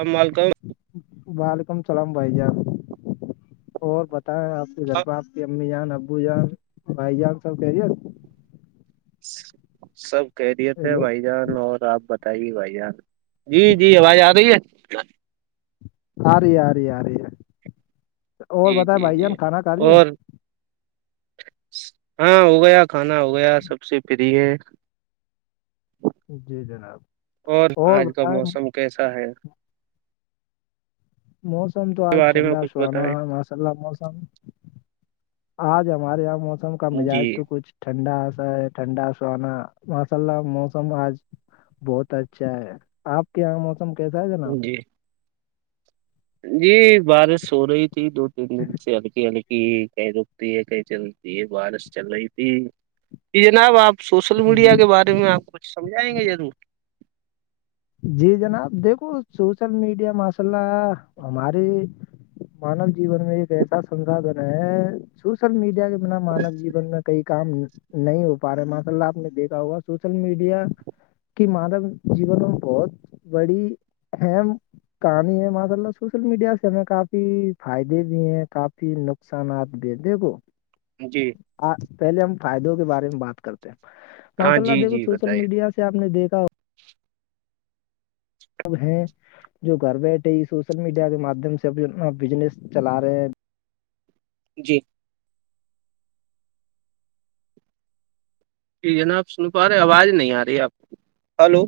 اب مالکاؤ وعلیکم اللام بھائی جان اور ب تا ہے آپ کے گھر پا آپ کی امی جان ابو جان بھائی جان سب کہہرییے سب کہہ دییے تھے ہیلو بھائی جان اور آپ بتائیے بھائی جان جی جی آواز آ رہی ہے آ رہی آ رہی آ رہی اور جی بت جی بھائی جان جی کھانا کھا لیا اور ہاں ہو گیا کھانا ہو گیا سب سے پری ہے جی جناب اور آج کا موسم کیسا ہے موسم تو کے آج بارے میں ٹھنڈا کچھ سوہناا بتائیں ماشاءلہ موسم آج ہمارے یہاں موسم کا جی مزاج تو کچھ ٹھنڈاسا ہے ٹھنڈا ساوناا ماشاء اللہ موسم آج بہت اچھا ہے آپ کے یہاں موسم کیسا ہے جناب جی جی بارش ہو رہی تھی دو تین دن سے ہلکی ہلکی کہ کہیں رکتی ہے کہیں چلتی ہے بارش چل رہی تھی یہ جناب آپ سوشل جی میڈیا کے بارے میں آپ کچھ سمجھائیں گے ضرور جی جناب دیکھو سوشل میڈیا ماشءلہ ہماریے مانو جیون میں ایک ایسا سساھن ہے سوشل میڈیا کے بنا مانو جین میں کئی کام نہیں ہو پا رہے ماشاء اللہ آپ نے دیکھا ہوگا سوشل میڈیا کہ مانو جیون میں بہت بڑی ام کہانی ہے ماشاء اللہ سوشل میڈیا سے ہمیں کافی فائدے بھی ہیں کافی ن سنات بھید کو جی آ پہلے ہم فائدوں کے بارے میں بات کرتے ہیں ہاں ماشاء اللہ جی دیکھو جی سوشل بتائیے میڈیا سے سے آ نے دیکھا ہو س ہیں جو گھر بیٹھے ہی سوشل میڈیا کے مادھیم سے ا اپ بجنس چلا رہے ہیں جی ج جناب سن پا رہے آواز نہیں آ رہی آپ ہلو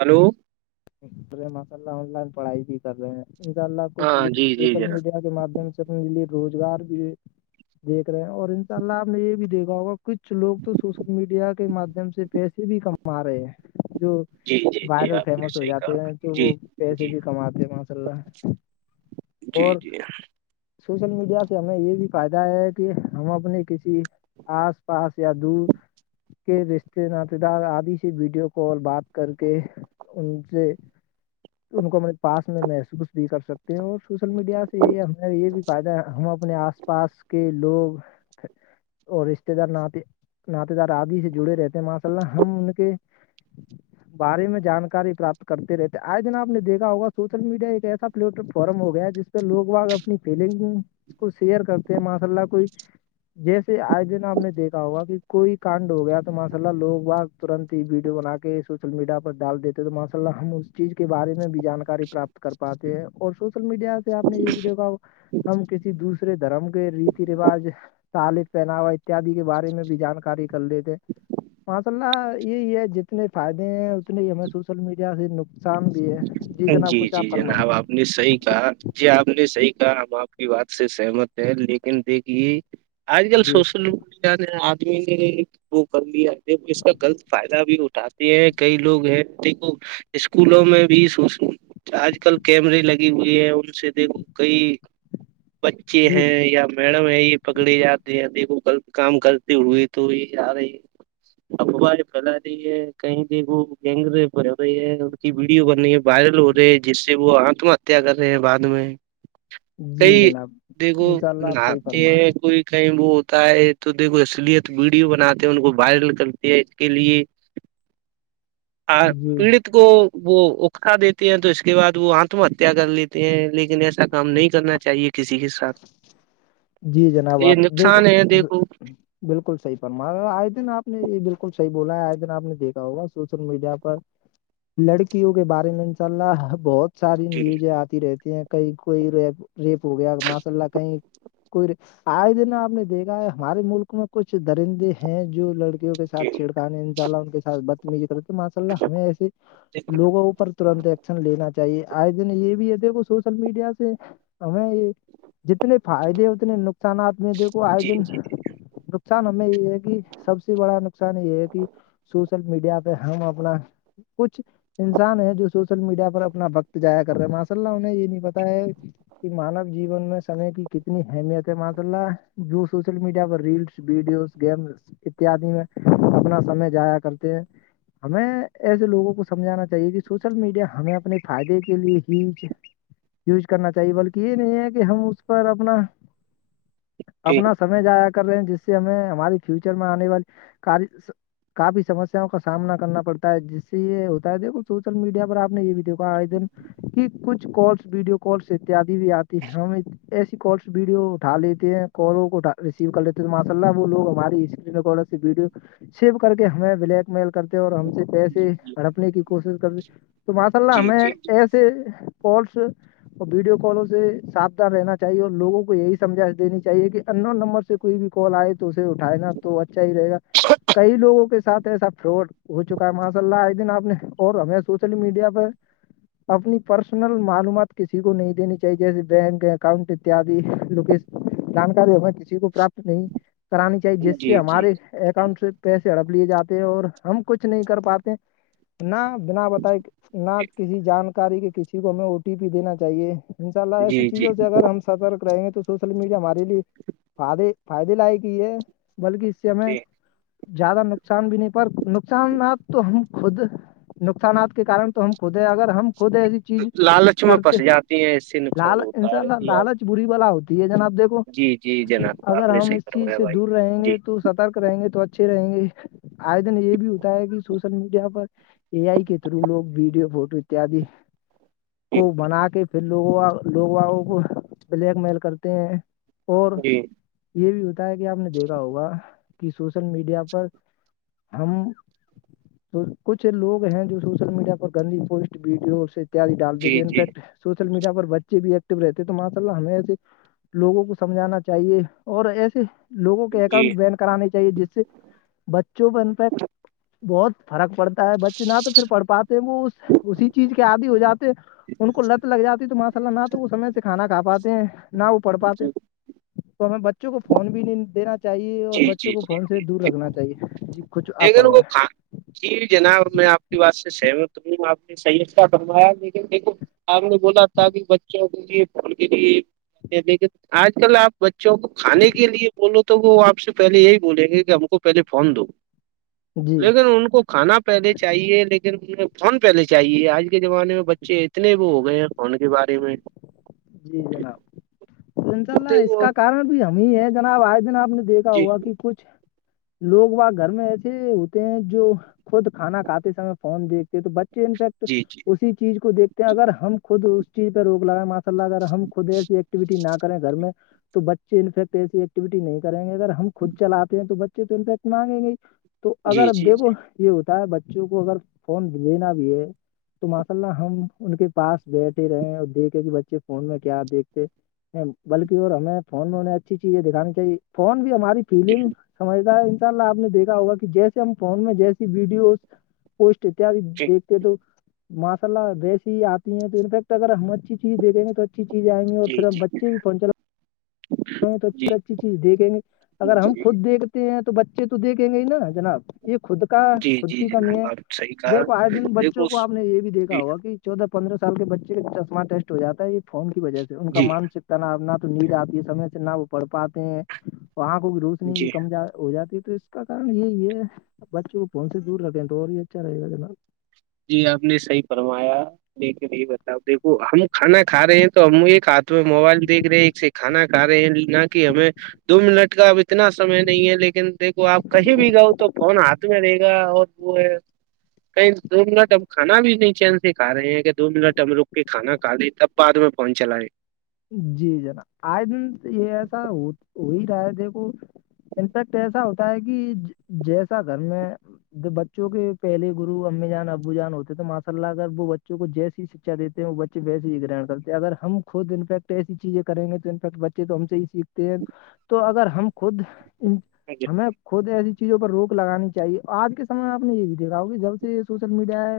ہلو ماشاء اللہ آن لائن پڑھائی بھی کر رہے ہیں ان شاء اللہ کچھ ہاں لوگ جی جی سوشل جناب میڈیا کے ماددھیم سے سنے لیے روزگار بھی دیکھ رہے ہیں اور ان شاء اللہ آپ نے یہ بھی دیکھا ہوگا کچھ لوگ تو سوشل میڈیا کے مادھیم سے پیسے بھی کما مارے جو جی جی جی وائرل آپ نے فیمس ہو صحیح کہا ہیں تو جی وہ پیسے جی بھی کماتے ہیں ماشاء اللہ جی اور جی سوشل میڈیا سے ہمیں یہ بھی فائدہ ہے کہ ہم اپنی کسی آس پاس یا دور کے رشتے ناات دار آدی سے ویڈیو کال بات کر کے ان سے ان کو اپے پاس میں محسوس بھی کر سکتے اور سوشل میڈیا سے یہ ہمیں یہ بھی فائد ہے ہم اپنے آس پاس کے لوگ اور رشتے دار ن پ ناط دار آادی سے جڑے رہتے ہیں ماشا اللہ ہم ان کے بارے میں جانکاری پراپت کرتے رہتے آئے جن آپ نے دیکا ہوگا سوشل میڈیا ایک ایسا پلیٹٹ فارم ہو گیا ہے جس پہ لوگا اپنی فیلنگ کو شیئر کرتے ہیں ماشاء اللہ کوئی جیسے آج دن آپ نے دیکھا ہوگا کہ کوئی کانڈ ہو گیا تو ماشاء اللہ لوگ با ترنت ہی ویڈیو بنا کے سوشل میڈیا پر ڈال دیتے تو ماں اصل ہم اس چیز کے بارے میں بھی جانکاری پراپت کر پاتے ہیں اور سوشل میڈیا سے آپ نے یہ بھی دیکھا ہم کسی دوسرے دھرم کے ریتی رواج سالب پہناوا اتیادی کے بارے میں بھی جانکاری کر لیتے ماشا اللہ یہی ہے جتنے فائدے ہیں اتنے ہی ہمیں سوشل میڈیا سے نقصان بھی ہے جناب جی کچھ آپ جی فرمائیں جناب آپ آ نے صحیح کہا جی آپ نے صحیح کہا ہم آپ کی بات سے سہمت ہے لیکن دیکھیے آج کل جی سوشل میڈیا نے آدمی نے وہ کر لیا اس کا غلط فائدہ بھی اٹھاتے ہیں کئی لوگ ہیں د اسکولوں میں بھی س آج کل کیمرے لگے ہوئے ہے ان سے دیکھو کئی بچے جی ہیں یا میڈم یہ یہ پکڑی جاتی ہے د غلط کام کرتی ہوئی تو یہ آ رہی افباج پھیلا رہی ہے کہیں د وہ گینگ بھر رہی ہے ان کی ویڈیو بن رہی ہے وائرل ہو رہے ہے جس سے وہ آتم ہتیا کر رہے ہیں بعد میں جی کئی جناب دیکھو انشاء اللہ آپ صحیح ناتے فرما رہے ہیں کوئی کہیں وہ ہوتا ہے تو دیکھو اصلیت ویڈیو بناتے ان کو وائرل کرتی ہے اس کے لیے [inaudible] ہاں ہیں۔ جی پیڑت کو وہ کھا دیتے ہیں تو اس کے بعد وہ آتم ہتیا کر لیتے ہیں لیکن ایسا کام نہیں کرنا چاہیے کسی کے ساتھ جی جناب یہ آپ دیکھو نقصان ہے دیکھو بالکل صحیح پرمار آئے دن آپ نے یہ بالکل صحی بولا ہے آئے دن آپ نے دیکھا ہوگا سوشل میڈیا پر لڑکیوں کے بارے میں انشاء اللہ بہت ساری ٹھیک نیوزیں آتی رہتی ہیں کہیں کوئی ری ریپ ہو گیا ماشاء اللہ کہیں کوئی آئے دن آپ نے دیکھا ہے ہمارے ملک میں کچھ درندے ہیں جو لڑکے کے سھ جی چھڑکانے ان شاءلہ ان کے سھ ب کر ماشاء اللہ ہمیں ایسے جی لووںوپر ترنت ہے ن لینا چاہیے آج دن یہ بھی ہے دیکھو سوشل میڈیا سے ہمیں یہ جتنے فائدے ہیں اتنے نقصانات میں دیکھو آئے جی دن نقصان ہمیں یہ ہے کہ سب سے بڑا نقصان یہ ہے کہ سوشل میڈیا پہ ہم اپنا کچھ انسان ہے جو سوشل میڈیا پر اپنا وقت جایا کر رہے ہیں ماشا اللہ انہیں یہ نہیں پتا ہے کہ مانو جیون میں سمے کی کتنی اہمیت ہے مش اللہ جو سوشل میڈیا پر ریلس ویڈیوز گیمس اتیادی میں اپنا سمے جایا کرتے ہیں ہمیں ایسے لوگوں کو سمجھانا چاہیے کہ سوشل میڈیا ہمیں اپنے فائدے کے لیے ہی یوز کرنا چاہیے بلکہ یہ نہیں ہے کہ ہم اس پر اپنا جی اپنا سمے جایا کر رہے ہیں جس سے ہمیں ہماری فیوچر میں آنے والی ک کافی سمسیاں کا سامنا کرنا پڑتا ہے جس سے یہ ہوتا ہے دیکھو سوشل میڈیا پر آپ نے یہ بھی دیکھا آئے دن- کہ کچھ کالس ویڈیو کالس اتیادی بھی آتی ہے ہمیں- ایسی کالس ویڈیو اٹا لیتے ہیں کالوں کو ریسیو کر لیتے ہیں تو ماشاء اللہ وہ لوگ ہماری اسکرین ک- ویڈیو شپ کر کے ہمیں بلیک میل کرتے اور ہم سے پیسے جی اڑپنے کی کوشش کرتے- تو ماشاء اللہ جی ہمیں ایسے کالس اور ویڈیو کالوں سے- ساابدان رہنا چاہیے اور لووں کو یہی سمھا دی چاہیے کہ انو نمبر سے کوئی بھی کال آئے تو اسے اٹھائےا- تو اچھا ہی رہے گا- کئی لوگوں کے ساتھ ایسا فراڈ ہو چکا ہے ماشاء اللہ ایک دن آپ نے اور ہمیں سوشل میڈیا پ- اپنی پرسنل معلومات کسی کو نہیں دینی چاہیے جیسے- بینک اکاؤنٹ اتد لوک جانکاری ہے- کو پراپت نہیں کرانی چاہیے جس سے جی ہمارے- اکاؤنٹ سے پیسے ہڑپ لیے جاتے ہیں اور ہم کچھ نہیں کر پاتے نہ- نہ بتائی نہ کسی جانکاری کے کسی کو ہمیں او ٹی پی دینا چاہیے ان شاء اللہ ای- جی جی اگر ہم سترک رہیں گے تو سوشل میڈیا ہمارے لیے فدے فائدے لائق ہی ہے- بلکہ اس سے ہمیں جی زیادہ نقصان بھی نہیں پ نقصانات تو ہم خود- نقصانات کے کار تو ہم خود ہیں اگر ہم خود ای- لالچ میں پنس جاتی ہیں اس سے نقصان ہوتا ہے- انا کہ آپ لالچ بری والا ہوتی ہے جنا آپیکھ- جی جی جناب اگر آپ نے ہم صحیح اس چیز کروایا سے بھائی دور رہیں جی گے تو سترک رہیں گے تو اچھے رہیں گے- آئے دن یہ بھی ہوتا ہے کہ سوشل میڈیا پر- اے آئی کے تھرو لوگ ویڈیو فوٹو اتیاد کو بنا کے پھر لوگوں- لوگوگوں کو بلیک میل کرتے ہیں اور جی یہ بھی ہو- ہے کہ آپ نے دیکھا ہوگا کہ سوشل میڈیا پر ہم- تو کچھ لوگ ہیں جو سوشل میڈیا پر گندی پوسٹ ویڈیو سے- جی ڈالتےے جی انفیکٹ سوشل میڈیا پر بچ- ب بھی ایکٹو رہتے تو ماشاء اللہ ہمیں ایسے لوگوں کو سمجھانا چاہیے اور ایسے- لووں کے جی جی اکانٹ بین کرانی چاہیے جس سے بچوں کو ان پ بہت فرق پڑتا- بچے نہ تو پھر پڑھ پاتے ہیں وہ اسی چیز کے آدی ہو جاتے ہیں ان کو لت لگ جاتی ہے تو وہاں سے- نہ تو وہ سمج سے کھانا کھ پاتے ہیں نہ وہ پڑھ پاتے- تو ہمیں بچوں کو فون بھی نہیں دینا چاہیے اور جی بچوں جی کو جی فن سے جی دور رکھنا چاہیے جی کچھ لیکن اپرم وہ ہے- کھا جی جناب میں آپ کی بات سے سہمت رہوں آپ نے سحیتا بنوایا لیکن دیکھو- آپ نے بولا تھااک بچوں کے لیے پول کے لیے لیکن آج کل آپ بچوں کو کھانے کے لیے بولو تو وہ آپ- سے پہلے یہی بولیں گے کہ ہم کو پہلے فون دو جی لیکن ان کو کھانا پ پہلے چاہیے لیکن فون پہلے چاہیے آج کے زمانے میں بچے اتنے وہ ہو گئے ہیں فون کے بارے میں- جی جناب تو انشاء اللہ اس وہ کا کارن بھی ہم ہی ہے جناب آئے دن آپ نے دیکھ- ا جی ہوا کہ کچھ لوگ و گھر میں ایسے ہوتے ہیں جو خود کھانا کھاتے سمے فون دیک- تو بچے انفیکٹ جی جی اسی چیز کو دیکھتے ہیں اگر ہم خود اس چیز پہ روک لگا م- لہ اگر ہم خود ایسی ایکٹیویٹی نہ کریں گھر میں تو بچے انفیکٹ ایسی ایکٹیویٹی نہیں کریں گے اگر ہم خود چلے ہیں تو بچے تو انفیکٹ مانگ گ ہی- تو اگر جی اب جی دیکھو یہ ہوتا ہے بچوں کو اگر فون دینا بھی ہے- تو ماشاء اللہ ہم ان کے پاس بیٹھے رہے ہیں اور دیکھے کہ بچے فون میں کیا دیکھتے بلکہ اور ہمیں فون میں انہیں اچھی چیزیں دکھانی چاہیے فون بھی ہماری جی فیلگ سمجھتا ہے ان شاء اللہ آپ نے دیکھا ہوگا کہ جیسے ہم فون میں جیسی ویڈیوز پوٹ اتد جی دیکھتے تو ماشاء اللہ ویسے ہی آتی ہیں تو انفیکٹ اگر ہم اچھی چیز دیکھیں گے تو اچھی چیزیں آئ گی اور جی پھر ہم جی بچے بھیہنا ل ہ تو اچھی جی سے اچھی چیز دیکھیں گی اگر جی ہم خود دیکھ ہیں تو بچے تو دیکھیں گے ہی نا جناب یہ خود کا جی خود جی کی کمی ہے جناب آپ صحیح کہا دیکھو آج دن بچوں دیکھو کو آپ نے یہ بھی دیکھا ہوگا کہ چودہ پندرہ سال کے بچے کا چشمہ ٹیسٹ ہو جاتا ہے یہ فون کی وجہ سے ان کا جی مان اتنا نہ تو نیند آتی ہے سمے سے نہ وہ پڑھ پاتے ہیں [unintelligible] وہاں کو روشنی بھی جی کم ہو جاتی ہے تو کا کن یہی ہے بچوں کو فون سے دور رکھے تو اور یہ اچھا رہے گا ج ن جی آپ نے صحیح فرمایا دیکھ یہی بتاؤ دیکو ہم کھانا کھ رہے ہیں تو ہم ایک ہاتھ میں موبائل دیکھ رہے ایک سے تھھان کار ہے نہ کی ہمیں [unintelligible] دو منٹ کا اب اتنا سمے نہیں ہے لیکن دیکھو آپ کہیں بھی گاؤ تو فون ہاتھ میں رہے گا اور وہ ہے کئی [unintelligible] دو منٹ ہم کھا بھی ن چین سے کھ رہے ہیں کہ دو منٹ ہم رک کے کھانا کا لے تب بعد میں پہنچ چلا ہے جی جناب آئے دن یہ ایسا ہو ہی رہا ہے دیکھو انفیکٹ ایسا ہوتا ہے کہ جیسا گھر میں ج بچوں کے پہلے گرو اممی جان ابو جان ہوتے تو ماشاء اللہ اگر وہ بچوں کو جیسی دیتے ہیں وہ بچے ویسے ہی گرہ کرتے اگر ہم خود ان ٹ ایسی چیزیں کریں گے تو انفیکٹ بچے تو ہم سے ہی سیکھتے ہیں تو اگر ہم خود جے [unintelligible] ہمیں خود ایسی چیزوں پر روک لگانی چاہیے آج کے سمے میں آپ نے یہ بھی دیکھا ہو کہ جب سے یہ سوشل میڈیا ہے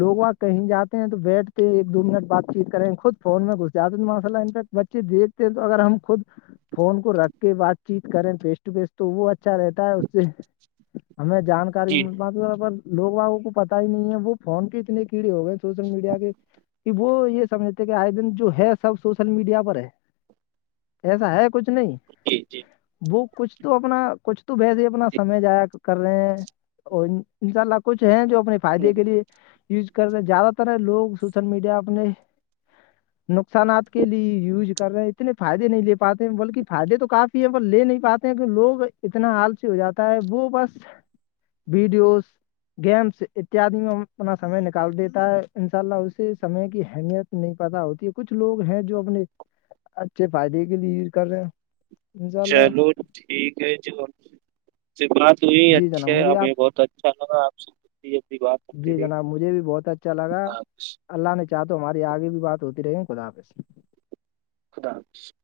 لوگ وہ کہیں جاتے ہیں تو بیٹھ کے ایک دو منٹ بات چیت کریں خود فون میں گھس جاتے ہیں تک بچے دیکھتے تو اگر ہم خود [unintelligible] فون کو رکھ کے بات چیت کریں فیس ٹو فیس تو وہ اچھا رہتا ہے اس سے ہمیں جی جانکاریات لوگ وگوں کو پتا ہی نہیں ہے وہ فون کے اتنے کیڑے ہو گئے سوشل میڈیا کے کہ وہ یہ سمجھتے کہ آئے دن جو ہے سب سوشل میڈیا پر ہے ایسا ہے کچھ نہیں جی جی وہ کچھ تو اپنا کچھ تو بہس ہی اپنا سمے جایا کر رہے ہیں اور ان شاء اللہ کچھ ہے جو اپنے جی فائدے کے لیے یوز کر رہ ہیں زیادہ تر لوگ سوشل میڈیا اپنے نقصانات کے لیے یوز کر رہے ہیں اتنے فائدے نہیں لے پاتے ہیں بلکہ فائدے تو کافی ہیں پر لے نہیں پاتے ہیں کہ لوگ اتنا حال سے ہو جاتا ہے وہ بس ویڈیوز گیمس اتیادی میں اپنا سمے نکال دیتا ہے ان شاء اللہ اسی سمے کی اہمیت نہیں پتا ہوتی ہے کچھ لوگ ہیں جو اپنے اچھے فائدے کے لیے یز کر رہے ہیں انشاءاللہ چلو ٹھیک ہے جو سے بات تو ہی جی جناب اچھے مجھے آپ ہمیں بہت اچھا لگا آپ سےنی بات ہوتی رہی چ لگا اللہ حافظ اللہ نے چاہ تو ہماری آگے بھی بات ہوتی رہی خدا سے خدا حافظ [unintelligible]